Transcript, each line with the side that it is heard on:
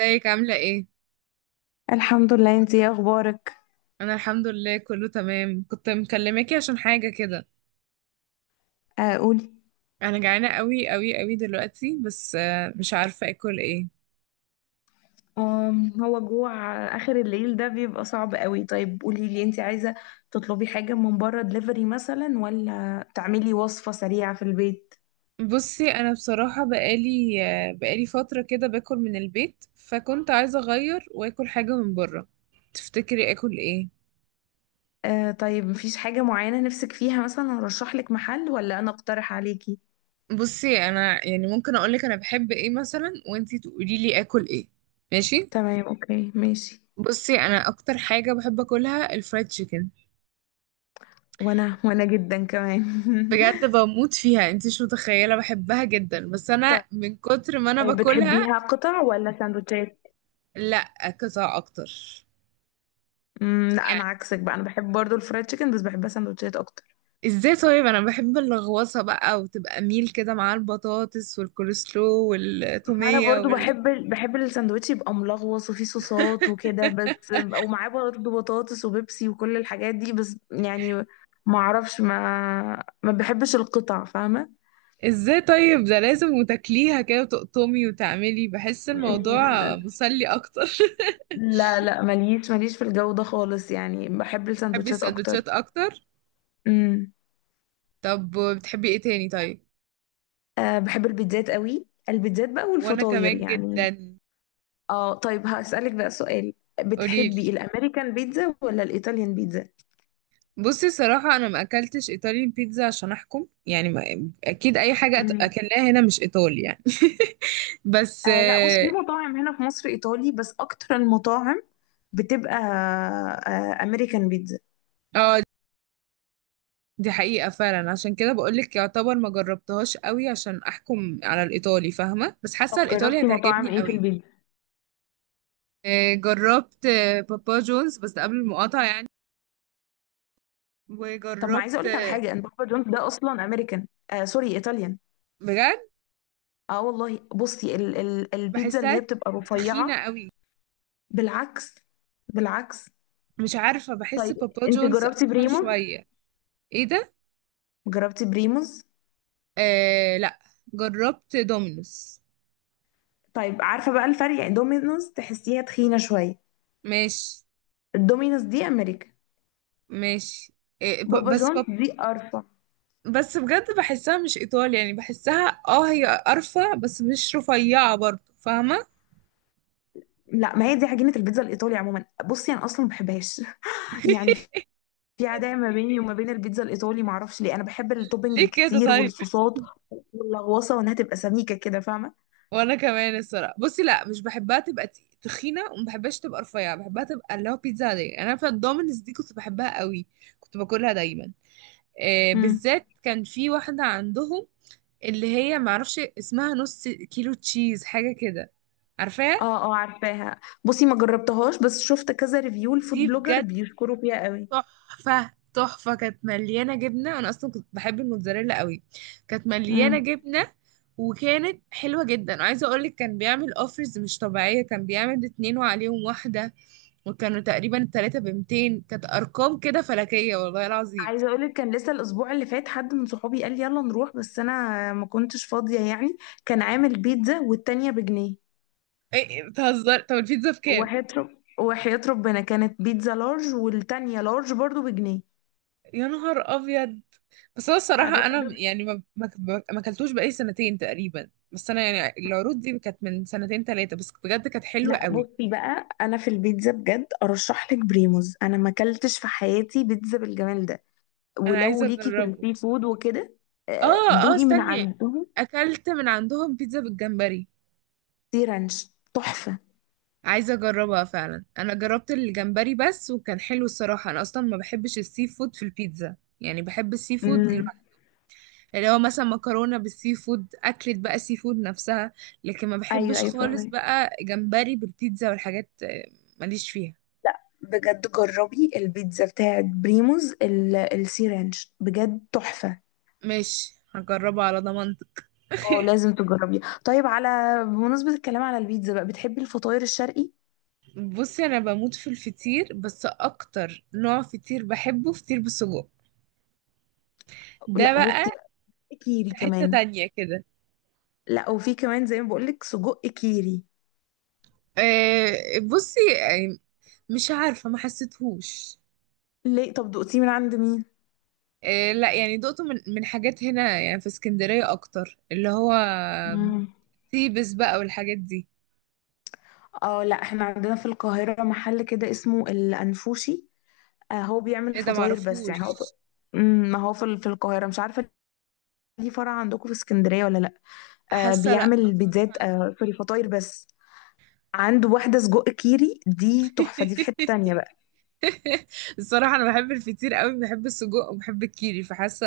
right: ازيك عاملة ايه؟
left: الحمد لله. انتي ايه اخبارك؟
right: انا الحمد لله كله تمام، كنت مكلماكي عشان حاجة كده.
left: آه، قولي.
right: انا جعانة قوي قوي قوي دلوقتي، بس مش عارفة اكل ايه.
left: هو جوع آخر الليل ده بيبقى صعب قوي. طيب قولي لي، انت عايزة تطلبي حاجة من بره دليفري مثلا، ولا تعملي وصفة سريعة في البيت؟
right: بصي، انا بصراحة بقالي فترة كده باكل من البيت، فكنت عايزة اغير واكل حاجة من بره. تفتكري اكل ايه؟
left: آه طيب، مفيش حاجة معينة نفسك فيها؟ مثلا ارشح لك محل، ولا انا اقترح عليكي؟
right: بصي، انا يعني ممكن اقولك انا بحب ايه مثلا وانتي تقولي لي اكل ايه. ماشي؟
left: تمام، اوكي، ماشي.
right: بصي، انا اكتر حاجة بحب اكلها الفرايد تشيكن.
left: وانا جدا كمان.
right: بجد بموت فيها، انت مش متخيله، بحبها جدا، بس انا من كتر ما انا
left: طيب
right: باكلها.
left: بتحبيها قطع ولا سندوتشات؟
right: لا، قطع اكتر.
left: لا انا
right: يعني
left: عكسك بقى، انا بحب برضو الفرايد تشيكن بس بحبها سندوتشات اكتر.
right: ازاي؟ طيب انا بحب اللغوصه بقى، وتبقى ميل كده مع البطاطس والكولسلو
left: ما انا
right: والتوميه
left: برضو بحب الساندوتش يبقى ملغوص وفيه صوصات وكده، بس ومعاه برضو بطاطس وبيبسي وكل الحاجات دي، بس يعني ما اعرفش، ما بحبش القطع، فاهمه؟
right: ازاي طيب، ده لازم وتاكليها كده وتقطمي وتعملي، بحس الموضوع
left: أمم،
right: مسلي اكتر
left: لا لا، ماليش ماليش في الجو ده خالص، يعني بحب
right: بتحبي
left: الساندوتشات اكتر.
right: السندوتشات اكتر؟
left: امم.
right: طب بتحبي ايه تاني طيب؟
left: أه، بحب البيتزات قوي، البيتزات بقى
right: وانا
left: والفطاير
right: كمان
left: يعني.
right: جدا.
left: اه طيب، هسألك بقى سؤال:
right: قوليلي.
left: بتحبي الامريكان بيتزا ولا الايطاليان
right: بصي، الصراحة أنا ما أكلتش إيطاليان بيتزا عشان أحكم، يعني ما أكيد أي حاجة
left: بيتزا؟
right: أكلناها هنا مش إيطالي يعني بس
left: آه لا، بص، في
right: آه.
left: مطاعم هنا في مصر ايطالي، بس اكتر المطاعم بتبقى آه امريكان بيتزا.
right: آه، دي حقيقة فعلا، عشان كده بقولك يعتبر ما جربتهاش قوي عشان أحكم على الإيطالي، فاهمة؟ بس حاسة
left: طب
right: الإيطالي
left: جربتي مطاعم
right: هتعجبني
left: ايه في
right: قوي.
left: البيتزا؟
right: جربت بابا جونز، بس ده قبل المقاطعة يعني.
left: طب، ما عايزه
right: وجربت
left: اقول لك على حاجه، ان بابا جونز ده اصلا امريكان، آه سوري، ايطاليان.
right: بجد
left: اه والله، بصي، ال ال البيتزا اللي هي
right: بحسها
left: بتبقى
right: تخينة
left: رفيعه.
right: قوي.
left: بالعكس، بالعكس.
right: مش عارفة، بحس
left: طيب
right: بابا
left: انت
right: جونز
left: جربتي
right: أتخن
left: بريموز؟
right: شوية. إيه ده؟
left: جربتي بريموز؟
right: آه لأ. جربت دومينوس.
left: طيب عارفه بقى الفرق، يعني دومينوز تحسيها تخينه شويه.
right: ماشي.
left: الدومينوز دي امريكا.
right: ماشي. إيه
left: بابا جونز دي ارفع.
right: بس بجد بحسها مش ايطالي يعني، بحسها هي قرفة بس مش رفيعة برضه، فاهمة؟
left: لا ما هي دي عجينة البيتزا الإيطالي عموما، بصي أنا أصلا ما بحبهاش. يعني في عداء ما بيني وما بين البيتزا الإيطالي، ما أعرفش ليه، أنا بحب التوبينج
right: ليه كده
left: الكتير
right: طيب؟
left: والصوصات واللغوصة وإنها تبقى سميكة كده، فاهمة؟
right: وانا كمان الصراحة بصي، لا مش بحبها تبقى تخينة، وما بحبهاش تبقى رفيعة، بحبها تبقى اللي هو بيتزا عادية. انا في الدومينز دي كنت بحبها قوي، كنت باكلها دايما. إيه،
left: امم.
right: بالذات كان في واحدة عندهم، اللي هي معرفش اسمها، نص كيلو تشيز حاجة كده. عارفاها؟
left: اه اه عارفاها، بصي ما جربتهاش بس شفت كذا ريفيو الفود
right: دي
left: بلوجر
right: بجد
left: بيشكروا فيها قوي.
right: تحفة تحفة، كانت مليانة جبنة. أنا أصلا كنت بحب الموتزاريلا قوي. كانت مليانة
left: امم.
right: جبنة، وكانت حلوة جدا. وعايزة أقولك، كان بيعمل أوفرز مش طبيعية، كان بيعمل اتنين وعليهم واحدة، وكانوا تقريبا التلاتة ب200، كانت أرقام كده فلكية والله العظيم.
left: عايزة أقولك، كان لسه الأسبوع اللي فات حد من صحابي قال لي يلا نروح، بس أنا ما كنتش فاضية يعني. كان عامل بيتزا والتانية بجنيه،
right: إيه إيه، بتهزر؟ طب البيتزا بكام؟
left: وهيطلب، وحياة ربنا كانت بيتزا لارج والتانية لارج برضو بجنيه.
right: يا نهار أبيض. بس هو
left: أنا
right: الصراحة
left: الراجل
right: أنا
left: ده ب-.
right: يعني ما أكلتوش بقالي سنتين تقريبا، بس أنا يعني العروض دي كانت من سنتين تلاتة، بس بجد كانت حلوة
left: لا
right: قوي.
left: بصي بقى، انا في البيتزا بجد ارشح لك بريموز، انا ما اكلتش في حياتي بيتزا بالجمال ده.
right: أنا
left: ولو
right: عايزة
left: ليكي في
right: أجربه.
left: السي فود وكده، آه،
right: اه اه،
left: دوقي من
right: استني.
left: عندهم
right: اكلت من عندهم بيتزا بالجمبري.
left: سي رانش، تحفة.
right: عايزه اجربها فعلا. انا جربت الجمبري بس وكان حلو الصراحه، انا اصلا ما بحبش السي فود في البيتزا، يعني بحب السي فود
left: امم.
right: لوحده. اللي هو مثلا مكرونه بالسي فود، اكلت بقى سي فود نفسها، لكن ما
left: ايوه
right: بحبش
left: ايوه
right: خالص
left: فاهمك.
right: بقى جمبري بالبيتزا والحاجات ماليش فيها.
left: بجد جربي البيتزا بتاعت بريموز السي رانش، بجد تحفة.
right: ماشي، هجربها على ضمانتك
left: اه لازم تجربيها. طيب بمناسبة الكلام على البيتزا بقى، بتحبي الفطاير الشرقي؟
right: بصي انا بموت في الفطير، بس اكتر نوع فطير بحبه فطير بالسجق. ده
left: لا بصي
right: بقى
left: بقى، كيري
right: حتة
left: كمان.
right: تانية كده.
left: لا وفي كمان زي ما بقولك، سجق كيري.
right: آه، بصي يعني مش عارفة، ما حسيتهوش.
left: ليه؟ طب دقتيه من عند مين؟
right: لا يعني دقته من من حاجات هنا، يعني في اسكندرية أكتر، اللي هو
left: مم.
right: تيبس بقى والحاجات دي.
left: اه لا، احنا عندنا في القاهرة محل كده اسمه الأنفوشي. آه هو بيعمل
right: ايه ده؟
left: فطاير بس يعني هو.
right: معرفوش.
left: امم، ما هو في في القاهرة، مش عارفة ليه فرع عندكم في اسكندرية ولا لا. آه
right: حاسة لا، ما
left: بيعمل
right: سمعتش
left: بيتزات،
right: عنه
left: آه في الفطاير بس. عنده واحدة سجق كيري دي تحفة، دي في حتة تانية بقى.
right: الصراحة أنا بحب الفطير قوي، بحب السجق وبحب الكيري،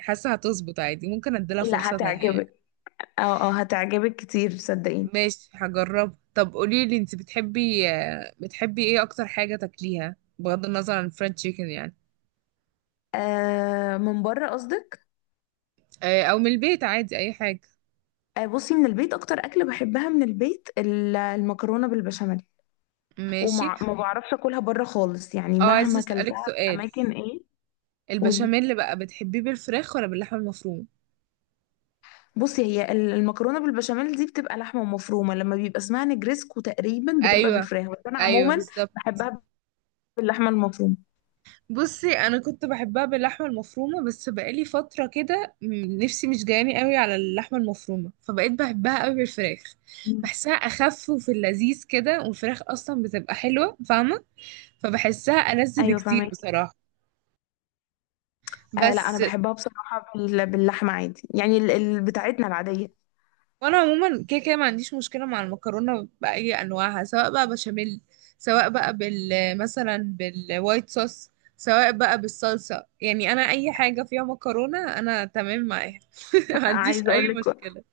right: حاسة هتظبط عادي، ممكن اديلها
left: لا
right: فرصة تانية يعني.
left: هتعجبك، اه اه هتعجبك كتير صدقيني.
right: ماشي هجرب. طب قولي لي انت، بتحبي بتحبي ايه اكتر حاجة تاكليها بغض النظر عن الفرنش تشيكن يعني؟
left: آه من بره قصدك.
right: او من البيت، عادي اي حاجة.
left: آه، بصي من البيت اكتر اكل بحبها من البيت المكرونه بالبشاميل.
right: ماشي.
left: وما ما بعرفش اكلها بره خالص يعني،
right: اه عايزة
left: مهما
right: اسألك
left: اكلتها في
right: سؤال.
left: اماكن ايه. قولي.
right: البشاميل اللي بقى بتحبيه بالفراخ ولا باللحمة المفرومة؟
left: بصي هي المكرونه بالبشاميل دي بتبقى لحمه مفرومه، لما بيبقى اسمها نجريسكو تقريبا بتبقى
right: ايوه،
left: بالفراخ، بس انا
right: ايوه،
left: عموما
right: بالظبط.
left: بحبها باللحمه المفرومه.
right: بصي انا كنت بحبها باللحمة المفرومة، بس بقالي فترة كده نفسي مش جاياني قوي على اللحمة المفرومة، فبقيت بحبها قوي بالفراخ.
left: مم.
right: بحسها اخف وفي اللذيذ كده، والفراخ اصلا بتبقى حلوة، فاهمة؟ فبحسها ألذ
left: ايوه
right: بكتير
left: فاهمك.
right: بصراحة.
left: آه لا انا
right: بس.
left: بحبها بصراحه باللحمه عادي يعني، بتاعتنا العاديه.
right: وانا عموما كده كده ما عنديش مشكلة مع المكرونة بأي انواعها، سواء بقى بشاميل، سواء بقى مثلا بالوايت صوص، سواء بقى بالصلصة، يعني انا اي حاجة فيها مكرونة انا تمام معاها ما عنديش
left: عايزه
right: اي
left: اقول لك،
right: مشكلة.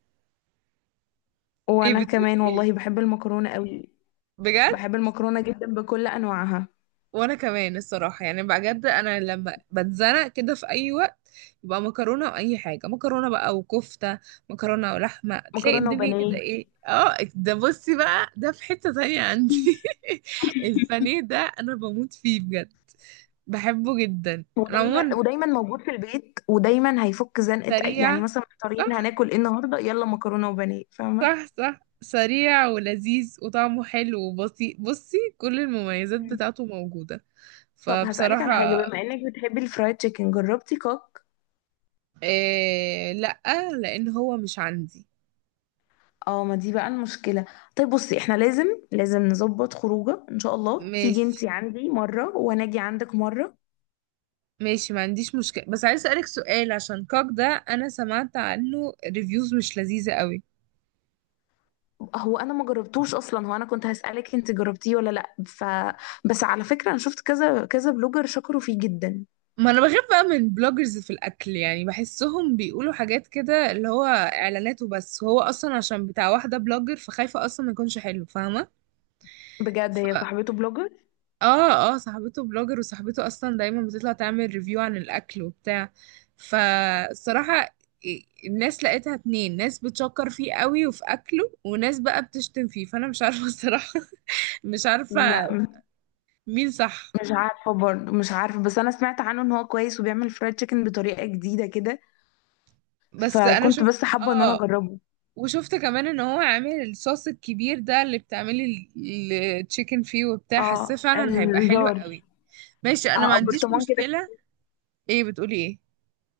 right: ايه
left: وانا
right: بتقولي
left: كمان
right: ايه؟
left: والله بحب المكرونه قوي،
right: بجد؟
left: بحب المكرونه جدا بكل انواعها.
right: وانا كمان الصراحه، يعني بجد انا لما بتزنق كده في اي وقت يبقى مكرونه. واي حاجه مكرونه بقى وكفته، مكرونه ولحمه، تلاقي
left: مكرونه
right: الدنيا كده
left: وبانيه،
right: ايه. اه ده بصي بقى، ده في حته تانية عندي البانيه ده انا بموت فيه بجد، بحبه جدا. انا
left: ودايما
right: عموما
left: ودايما موجود في البيت، ودايما هيفك زنقه، يعني
right: سريع.
left: مثلا محتارين
right: صح.
left: هناكل ايه النهارده، يلا مكرونه وبانيه، فاهمه؟
right: صح، صح، سريع ولذيذ وطعمه حلو وبسيط، بصي كل المميزات
left: مم.
right: بتاعته موجوده.
left: طب هسألك
right: فبصراحه.
left: على حاجة، بما انك بتحبي الفرايد تشيكن، جربتي كوك؟
right: إيه لأ. لأن هو مش عندي.
left: اه ما دي بقى المشكلة. طيب بصي، احنا لازم نظبط خروجه، ان شاء الله تيجي
right: ماشي.
left: انتي عندي مرة وانا اجي عندك مرة.
right: ماشي، ما عنديش مشكلة، بس عايز أسألك سؤال عشان كوك ده. أنا سمعت عنه ريفيوز مش لذيذة قوي.
left: هو انا ما جربتوش اصلا، هو انا كنت هسألك انت جربتيه ولا لا، بس على فكرة انا شفت كذا كذا بلوجر شكروا فيه جدا.
right: ما أنا بخاف بقى من بلوجرز في الأكل، يعني بحسهم بيقولوا حاجات كده اللي هو إعلانات وبس، هو أصلا عشان بتاع واحدة بلوجر فخايفة أصلا ما يكونش حلو، فاهمة؟
left: بجد هي صاحبته بلوجر.
right: اه، اه، صاحبته بلوجر، وصاحبته اصلا دايما بتطلع تعمل ريفيو عن الاكل وبتاع. فالصراحة الناس لقيتها اتنين، ناس بتشكر فيه قوي وفي اكله، وناس بقى بتشتم فيه، فانا مش عارفة الصراحة مش عارفة
left: لا
right: مين صح.
left: مش عارفة برضه، مش عارفة، بس أنا سمعت عنه إن هو كويس وبيعمل فرايد تشيكن بطريقة جديدة كده،
right: بس انا
left: فكنت
right: شفت.
left: بس حابة إن أنا
right: اه.
left: أجربه.
right: وشفت كمان ان هو عامل الصوص الكبير ده اللي بتعملي التشيكن فيه وبتاع، حاساه
left: اه
right: فعلا هيبقى حلو
left: الجار.
right: قوي. ماشي انا ما
left: اه
right: عنديش
left: برطمان كده،
right: مشكلة. ايه بتقولي ايه؟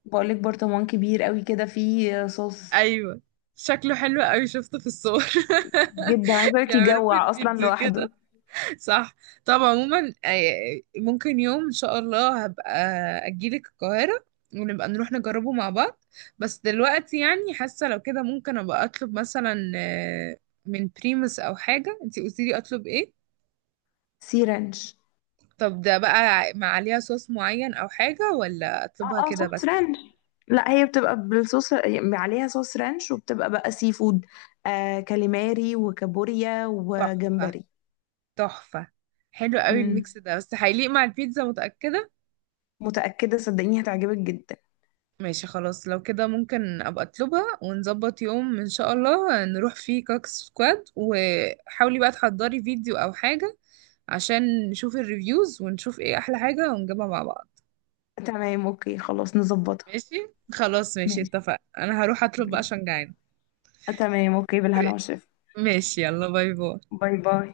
left: بقولك برطمان كبير قوي كده فيه صوص،
right: ايوه. شكله حلو قوي، شفته في الصور
left: جدا عايزة أقولك
right: بيعملوا في
left: يجوع أصلا
right: الفيديو كده.
left: لوحده.
right: صح. طب عموما، ممكن يوم ان شاء الله هبقى اجيلك القاهرة، ونبقى نروح نجربه مع بعض. بس دلوقتي يعني حاسة لو كده ممكن ابقى اطلب مثلا من بريمس او حاجة، انتي قلتيلي اطلب ايه؟
left: سي رانش.
right: طب ده بقى مع عليها صوص معين او حاجة، ولا اطلبها
left: اه اه
right: كده
left: صوص
right: بس؟
left: رانش، لا هي بتبقى بالصوص يعني، عليها صوص رانش وبتبقى بقى سي فود، آه كاليماري وكابوريا
right: تحفة،
left: وجمبري.
right: تحفة. حلو قوي
left: مم.
right: الميكس ده، بس هيليق مع البيتزا، متأكدة؟
left: متأكدة، صدقيني هتعجبك جدا.
right: ماشي، خلاص، لو كده ممكن ابقى اطلبها، ونظبط يوم ان شاء الله نروح فيه كاك سكواد، وحاولي بقى تحضري فيديو او حاجة عشان نشوف الريفيوز ونشوف ايه احلى حاجة ونجيبها مع بعض.
left: تمام، اوكي، خلاص، نظبطها.
right: ماشي. خلاص، ماشي،
left: ماشي،
right: اتفق. انا هروح اطلب بقى
left: ماشي.
right: عشان جعانة.
left: تمام، اوكي، بالهنا والشفا.
right: ماشي، يلا باي باي.
left: باي باي.